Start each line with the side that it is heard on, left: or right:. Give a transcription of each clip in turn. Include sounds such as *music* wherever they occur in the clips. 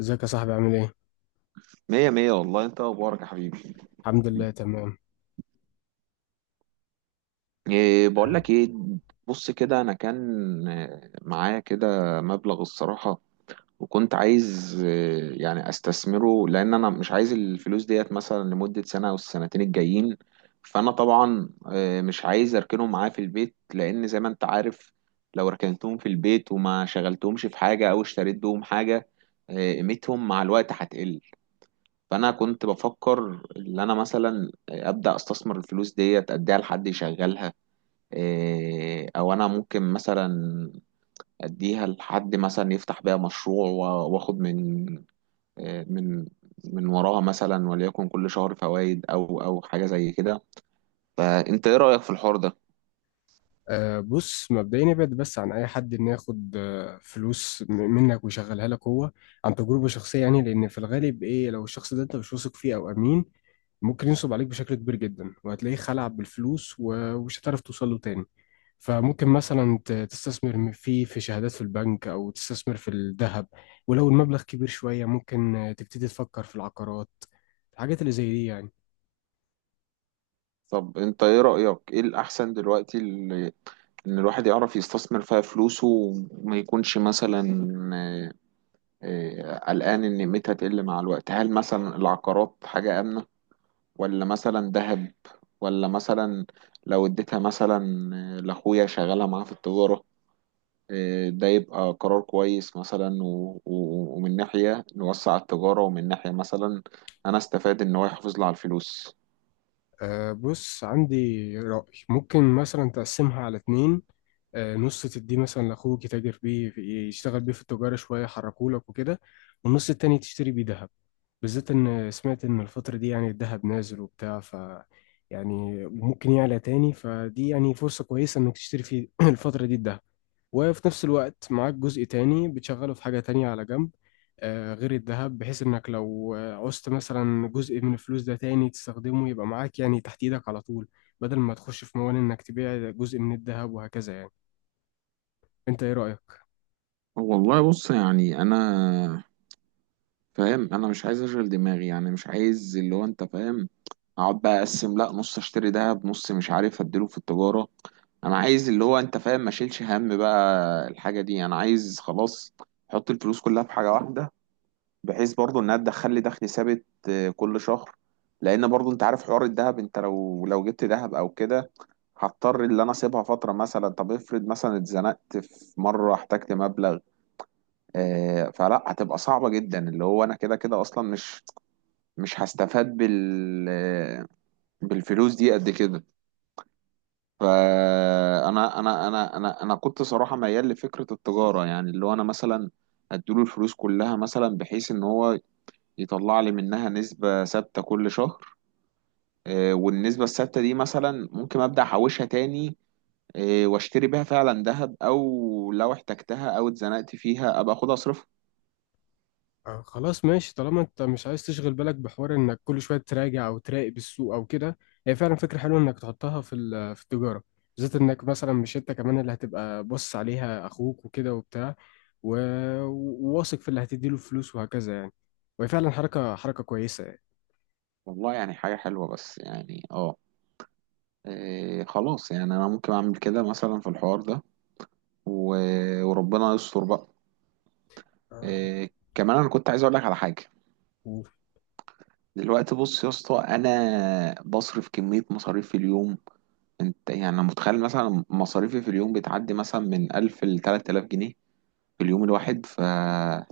left: ازيك يا صاحبي عامل ايه؟
right: مية مية، والله. انت اخبارك يا حبيبي؟
left: الحمد لله تمام.
right: بقول لك ايه. بص كده انا كان معايا كده مبلغ الصراحة. وكنت عايز يعني استثمره لان انا مش عايز الفلوس ديت مثلا لمدة سنة او السنتين الجايين. فانا طبعا مش عايز اركنهم معايا في البيت، لان زي ما انت عارف لو ركنتهم في البيت وما شغلتهمش في حاجة او اشتريت بهم حاجة، قيمتهم مع الوقت هتقل. فانا كنت بفكر ان انا مثلا ابدا استثمر الفلوس ديت، اديها لحد يشغلها. او انا ممكن مثلا اديها لحد مثلا يفتح بيها مشروع و- واخد من إيه، من من وراها مثلا، وليكن كل شهر فوائد او حاجه زي كده. فانت ايه رايك في الحوار ده؟
left: أه، بص، مبدئيا ابعد بس عن اي حد انه ياخد فلوس منك ويشغلها لك هو، عن تجربة شخصية. يعني لان في الغالب ايه، لو الشخص ده انت مش واثق فيه او امين ممكن ينصب عليك بشكل كبير جدا، وهتلاقيه خلع بالفلوس ومش هتعرف توصل له تاني. فممكن مثلا تستثمر فيه في شهادات في البنك، او تستثمر في الذهب. ولو المبلغ كبير شوية ممكن تبتدي تفكر في العقارات، الحاجات اللي زي دي يعني.
right: طب انت ايه رايك، ايه الاحسن دلوقتي ان الواحد يعرف يستثمر فيها فلوسه وما يكونش مثلا آه، إيه، قلقان إن قيمتها تقل مع الوقت؟ هل مثلا العقارات حاجة آمنة، ولا مثلا ذهب، ولا مثلا لو اديتها مثلا لأخويا شغالها معاه في التجارة، ده يبقى قرار كويس مثلا؟ و... و... ومن ناحية نوسع التجارة، ومن ناحية مثلا أنا استفاد إن هو يحافظ لي على الفلوس.
left: أه، بص، عندي رأي، ممكن مثلا تقسمها على اتنين. أه، نص تديه مثلا لأخوك يتاجر بيه، في يشتغل بيه في التجارة شوية، يحركولك وكده. والنص التاني تشتري بيه دهب، بالذات إن سمعت إن الفترة دي يعني الدهب نازل وبتاع. ف يعني ممكن يعلى تاني، فدي يعني فرصة كويسة إنك تشتري في *clears throat* الفترة دي الدهب. وفي نفس الوقت معاك جزء تاني بتشغله في حاجة تانية على جنب، غير الذهب، بحيث انك لو عوزت مثلا جزء من الفلوس ده تاني تستخدمه يبقى معاك يعني تحت ايدك على طول، بدل ما تخش في موال انك تبيع جزء من الذهب وهكذا يعني. انت ايه رأيك؟
right: والله بص، يعني انا فاهم، انا مش عايز اشغل دماغي، يعني مش عايز اللي هو انت فاهم اقعد بقى اقسم، لا نص اشتري دهب نص مش عارف اديله في التجارة. انا عايز اللي هو انت فاهم ما اشيلش هم بقى الحاجة دي، انا عايز خلاص احط الفلوس كلها في حاجة واحدة، بحيث برضو انها تدخل لي دخل ثابت كل شهر. لان برضو انت عارف حوار الدهب، انت لو جبت دهب او كده هضطر اللي انا اسيبها فترة. مثلا طب افرض مثلا اتزنقت في مرة احتجت مبلغ، فلا هتبقى صعبة جدا. اللي هو انا كده كده اصلا مش هستفاد بالفلوس دي قد كده. فانا انا انا انا انا كنت صراحه ميال لفكره التجاره، يعني اللي هو انا مثلا اديله الفلوس كلها مثلا بحيث ان هو يطلع لي منها نسبه ثابته كل شهر. والنسبه الثابته دي مثلا ممكن ابدا احوشها تاني، واشتري بيها فعلا ذهب، او لو احتجتها او اتزنقت فيها ابقى اخدها اصرفها.
left: خلاص ماشي. طالما انت مش عايز تشغل بالك بحوار انك كل شويه تراجع او تراقب السوق او كده، هي فعلا فكره حلوه انك تحطها في في التجاره، بالذات انك مثلا مش انت كمان اللي هتبقى بص عليها، اخوك وكده وبتاع، و- وواثق في اللي هتديله فلوس وهكذا يعني. وهي فعلا حركه كويسه يعني.
right: والله يعني حاجه حلوه، بس يعني اه خلاص. يعني انا ممكن اعمل كده مثلا في الحوار ده، و- وربنا يستر بقى.
left: آه،
right: كمان انا كنت عايز اقول لك على حاجه.
left: و-
right: دلوقتي بص يا اسطى، انا بصرف كميه مصاريف في اليوم. انت يعني انا متخيل مثلا مصاريفي في اليوم بتعدي مثلا من 1000 ل 3000 جنيه في اليوم الواحد، ف آه،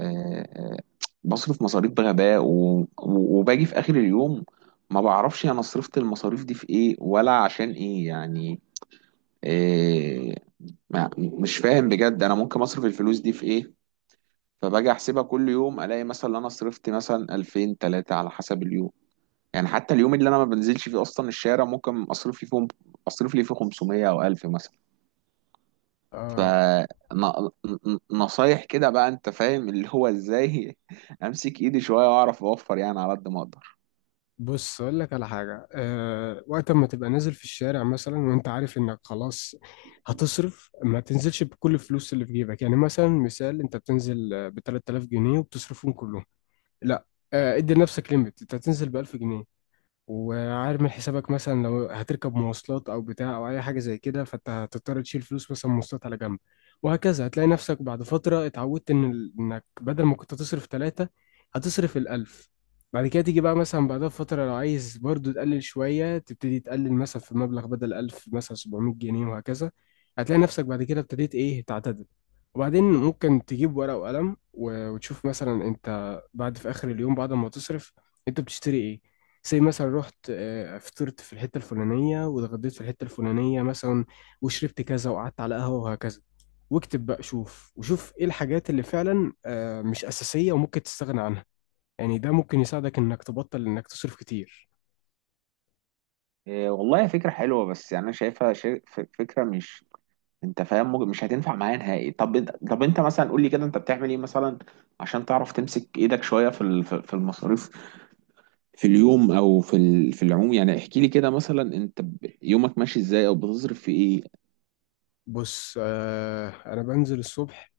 right: آه، بصرف مصاريف بغباء، و... و- وباجي في اخر اليوم ما بعرفش انا صرفت المصاريف دي في ايه ولا عشان ايه يعني. إيه... ما... مش فاهم بجد انا ممكن اصرف الفلوس دي في ايه. فباجي احسبها كل يوم الاقي مثلا ان انا صرفت مثلا 2000 3 على حسب اليوم. يعني حتى اليوم اللي انا ما بنزلش فيه اصلا الشارع، ممكن اصرف لي فيه 500 او 1000 مثلا. ف
left: آه،
right: نصايح كده بقى، انت فاهم اللي هو ازاي *laughs* امسك ايدي شويه واعرف اوفر يعني على قد ما اقدر.
left: بص اقول لك على حاجه. أه، وقت ما تبقى نازل في الشارع مثلا وانت عارف انك خلاص هتصرف، ما تنزلش بكل الفلوس اللي في جيبك. يعني مثلا مثال، انت بتنزل ب 3000 جنيه وبتصرفهم كلهم. لا. ادي لنفسك ليميت، انت هتنزل ب 1000 جنيه. وعارف من حسابك مثلا لو هتركب مواصلات او بتاع او اي حاجه زي كده، فانت هتضطر تشيل فلوس مثلا مواصلات على جنب، وهكذا. هتلاقي نفسك بعد فتره اتعودت ان انك بدل ما كنت تصرف ثلاثه، هتصرف الالف. بعد كده تيجي بقى مثلا بعدها بفتره، لو عايز برضو تقلل شويه، تبتدي تقلل مثلا في المبلغ، بدل 1000 مثلا 700 جنيه، وهكذا. هتلاقي نفسك بعد كده ابتديت ايه، تعتدل. وبعدين ممكن تجيب ورقه وقلم، وتشوف مثلا انت بعد في اخر اليوم بعد ما تصرف انت بتشتري ايه. زي مثلا رحت فطرت في الحتة الفلانية، واتغديت في الحتة الفلانية مثلا، وشربت كذا، وقعدت على قهوة وهكذا. واكتب بقى، شوف وشوف ايه الحاجات اللي فعلا مش أساسية وممكن تستغنى عنها. يعني ده ممكن يساعدك انك تبطل انك تصرف كتير.
right: إيه والله فكره حلوه، بس يعني انا شايفها فكره مش، انت فاهم مش هتنفع معايا نهائي. طب انت مثلا قول لي كده، انت بتعمل ايه مثلا عشان تعرف تمسك ايدك شويه في في المصاريف في اليوم، او في في العموم. يعني احكي لي كده مثلا، انت يومك ماشي ازاي او بتصرف في ايه؟
left: بص، انا بنزل الصبح،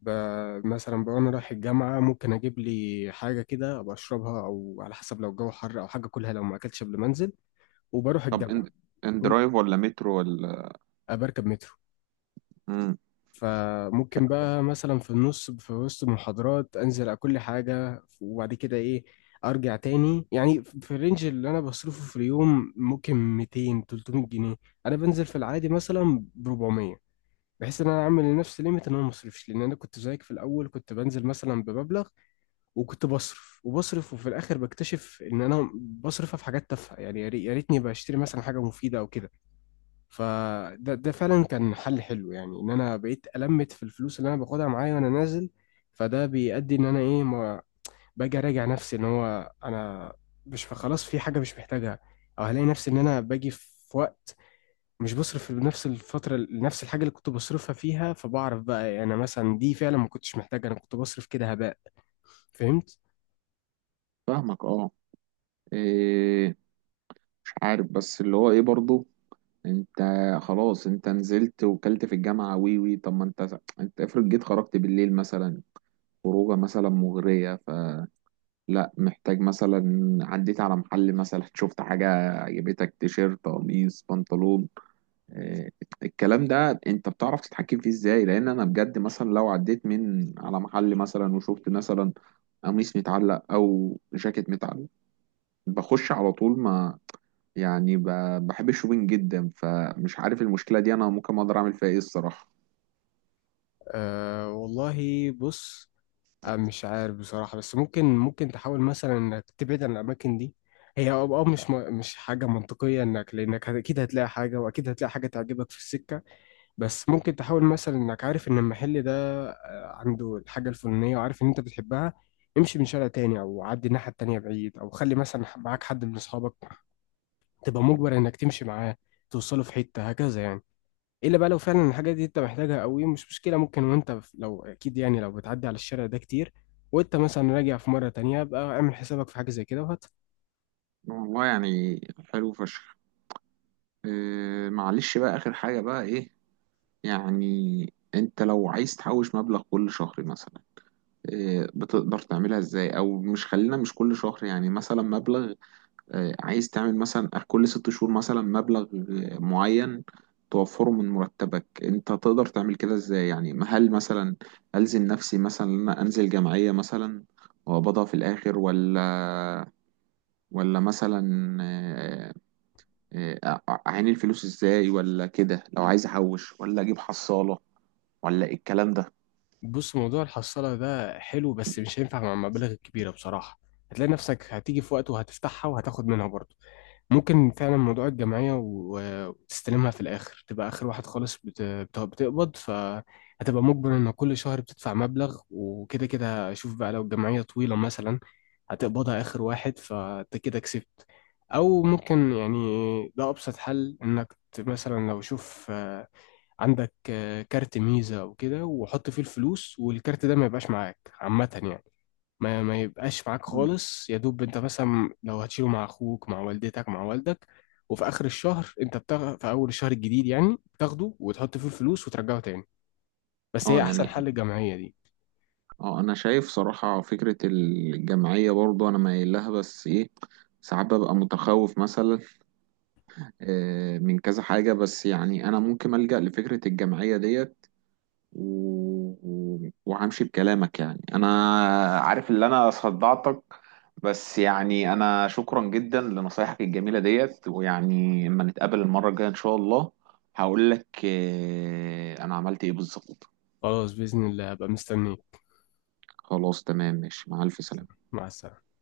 left: مثلا بقى انا رايح الجامعة، ممكن اجيب لي حاجة كده ابقى اشربها، او على حسب لو الجو حر، او حاجة كلها لو ما اكلتش قبل ما انزل. وبروح
right: طب
left: الجامعة،
right: ان
left: أبقى
right: درايف ولا مترو ولا؟
left: بركب مترو.
right: امم
left: فممكن بقى مثلا في النص في وسط محاضرات انزل اكل حاجه، وبعد كده ايه، ارجع تاني. يعني في الرينج اللي انا بصرفه في اليوم ممكن 200 300 جنيه. انا بنزل في العادي مثلا ب 400، بحيث ان انا اعمل لنفسي ليميت ان انا ما اصرفش. لان انا كنت زيك في الاول، كنت بنزل مثلا بمبلغ، وكنت بصرف وبصرف، وفي الاخر بكتشف ان انا بصرفها في حاجات تافهه يعني. يا ريتني بشتري مثلا حاجه مفيده او كده. فده فعلا كان حل حلو، يعني ان انا بقيت المت في الفلوس اللي انا باخدها معايا وانا نازل. فده بيؤدي ان انا ايه، ما باجي اراجع نفسي ان هو انا مش خلاص في حاجه مش محتاجها. او هلاقي نفسي ان انا باجي في وقت مش بصرف في نفس الفتره نفس الحاجه اللي كنت بصرفها فيها. فبعرف بقى، يعني انا مثلا دي فعلا ما كنتش محتاجها، انا كنت بصرف كده هباء. فهمت.
right: فاهمك اه. إيه مش عارف بس اللي هو ايه برضو انت خلاص، انت نزلت وكلت في الجامعة وي وي. طب ما انت افرض جيت خرجت بالليل مثلا، خروجة مثلا مغرية، فلا محتاج مثلا، عديت على محل مثلا شفت حاجة عجبتك، تيشيرت قميص بنطلون، آه، الكلام ده انت بتعرف تتحكم فيه ازاي؟ لان انا بجد مثلا لو عديت من على محل مثلا وشفت مثلا قميص متعلق او جاكيت متعلق، بخش على طول ما. يعني بحب الشوبينج جدا، فمش عارف المشكلة دي انا ممكن اقدر اعمل فيها ايه الصراحة.
left: آه، والله بص. مش عارف بصراحة، بس ممكن تحاول مثلا انك تبعد عن الاماكن دي. هي مش حاجة منطقية، لانك اكيد هتلاقي حاجة، واكيد هتلاقي حاجة تعجبك في السكة. بس ممكن تحاول مثلا انك عارف ان المحل ده عنده الحاجة الفلانية، وعارف ان انت بتحبها. امشي من شارع تاني او عدي الناحية التانية بعيد، او خلي مثلا معاك حد من اصحابك، تبقى مجبر انك تمشي معاه توصله في حتة هكذا يعني. الا بقى لو فعلا الحاجه دي انت محتاجها قوي، مش مشكله. ممكن وانت لو اكيد يعني لو بتعدي على الشارع ده كتير، وانت مثلا راجع في مره تانية بقى، اعمل حسابك في حاجه زي كده وهات.
right: والله يعني حلو فشخ. إيه معلش بقى، آخر حاجة بقى. إيه، يعني أنت لو عايز تحوش مبلغ كل شهر مثلا، إيه بتقدر تعملها إزاي؟ أو مش، خلينا مش كل شهر، يعني مثلا مبلغ عايز تعمل مثلا كل ست شهور مثلا مبلغ معين توفره من مرتبك، انت تقدر تعمل كده ازاي يعني؟ ما هل مثلا ألزم نفسي مثلا ان انا انزل جمعية مثلا وأقبضها في الآخر، ولا ولا مثلا آه، أعين الفلوس ازاي، ولا كده لو عايز أحوش ولا أجيب حصالة، ولا إيه الكلام ده؟
left: بص، موضوع الحصاله ده حلو بس مش هينفع مع المبالغ الكبيره بصراحه. هتلاقي نفسك هتيجي في وقت وهتفتحها وهتاخد منها برضه. ممكن فعلا موضوع الجمعية، وتستلمها في الآخر تبقى آخر واحد خالص بتقبض، فهتبقى مجبر إن كل شهر بتدفع مبلغ. وكده كده شوف بقى، لو الجمعية طويلة مثلا هتقبضها آخر واحد، فأنت كده كسبت. أو ممكن يعني، ده أبسط حل، إنك مثلا لو شوف عندك كارت ميزة أو كده، وحط فيه الفلوس، والكارت ده ما يبقاش معاك عامة يعني. ما يبقاش معاك
right: مم.
left: خالص، يا دوب انت مثلا لو هتشيله مع اخوك، مع والدتك، مع والدك. وفي اخر الشهر انت بتاخد في اول الشهر الجديد يعني بتاخده وتحط فيه الفلوس وترجعه تاني. بس هي
right: اه
left: احسن
right: يعني،
left: حل الجمعية دي.
right: اه انا شايف صراحة فكرة الجمعية، برضو انا مايل لها، بس ايه ساعات ببقى متخوف مثلا من كذا حاجة. بس يعني أنا ممكن ألجأ لفكرة الجمعية ديت، و... و- وهمشي بكلامك. يعني أنا عارف اللي أنا صدعتك، بس يعني أنا شكرا جدا لنصايحك الجميلة ديت. ويعني لما نتقابل المرة الجاية إن شاء الله هقول لك أنا عملت إيه بالظبط.
left: خلاص بإذن الله هبقى مستنيك.
right: خلاص تمام ماشي، مع ألف سلامة.
left: مع السلامة.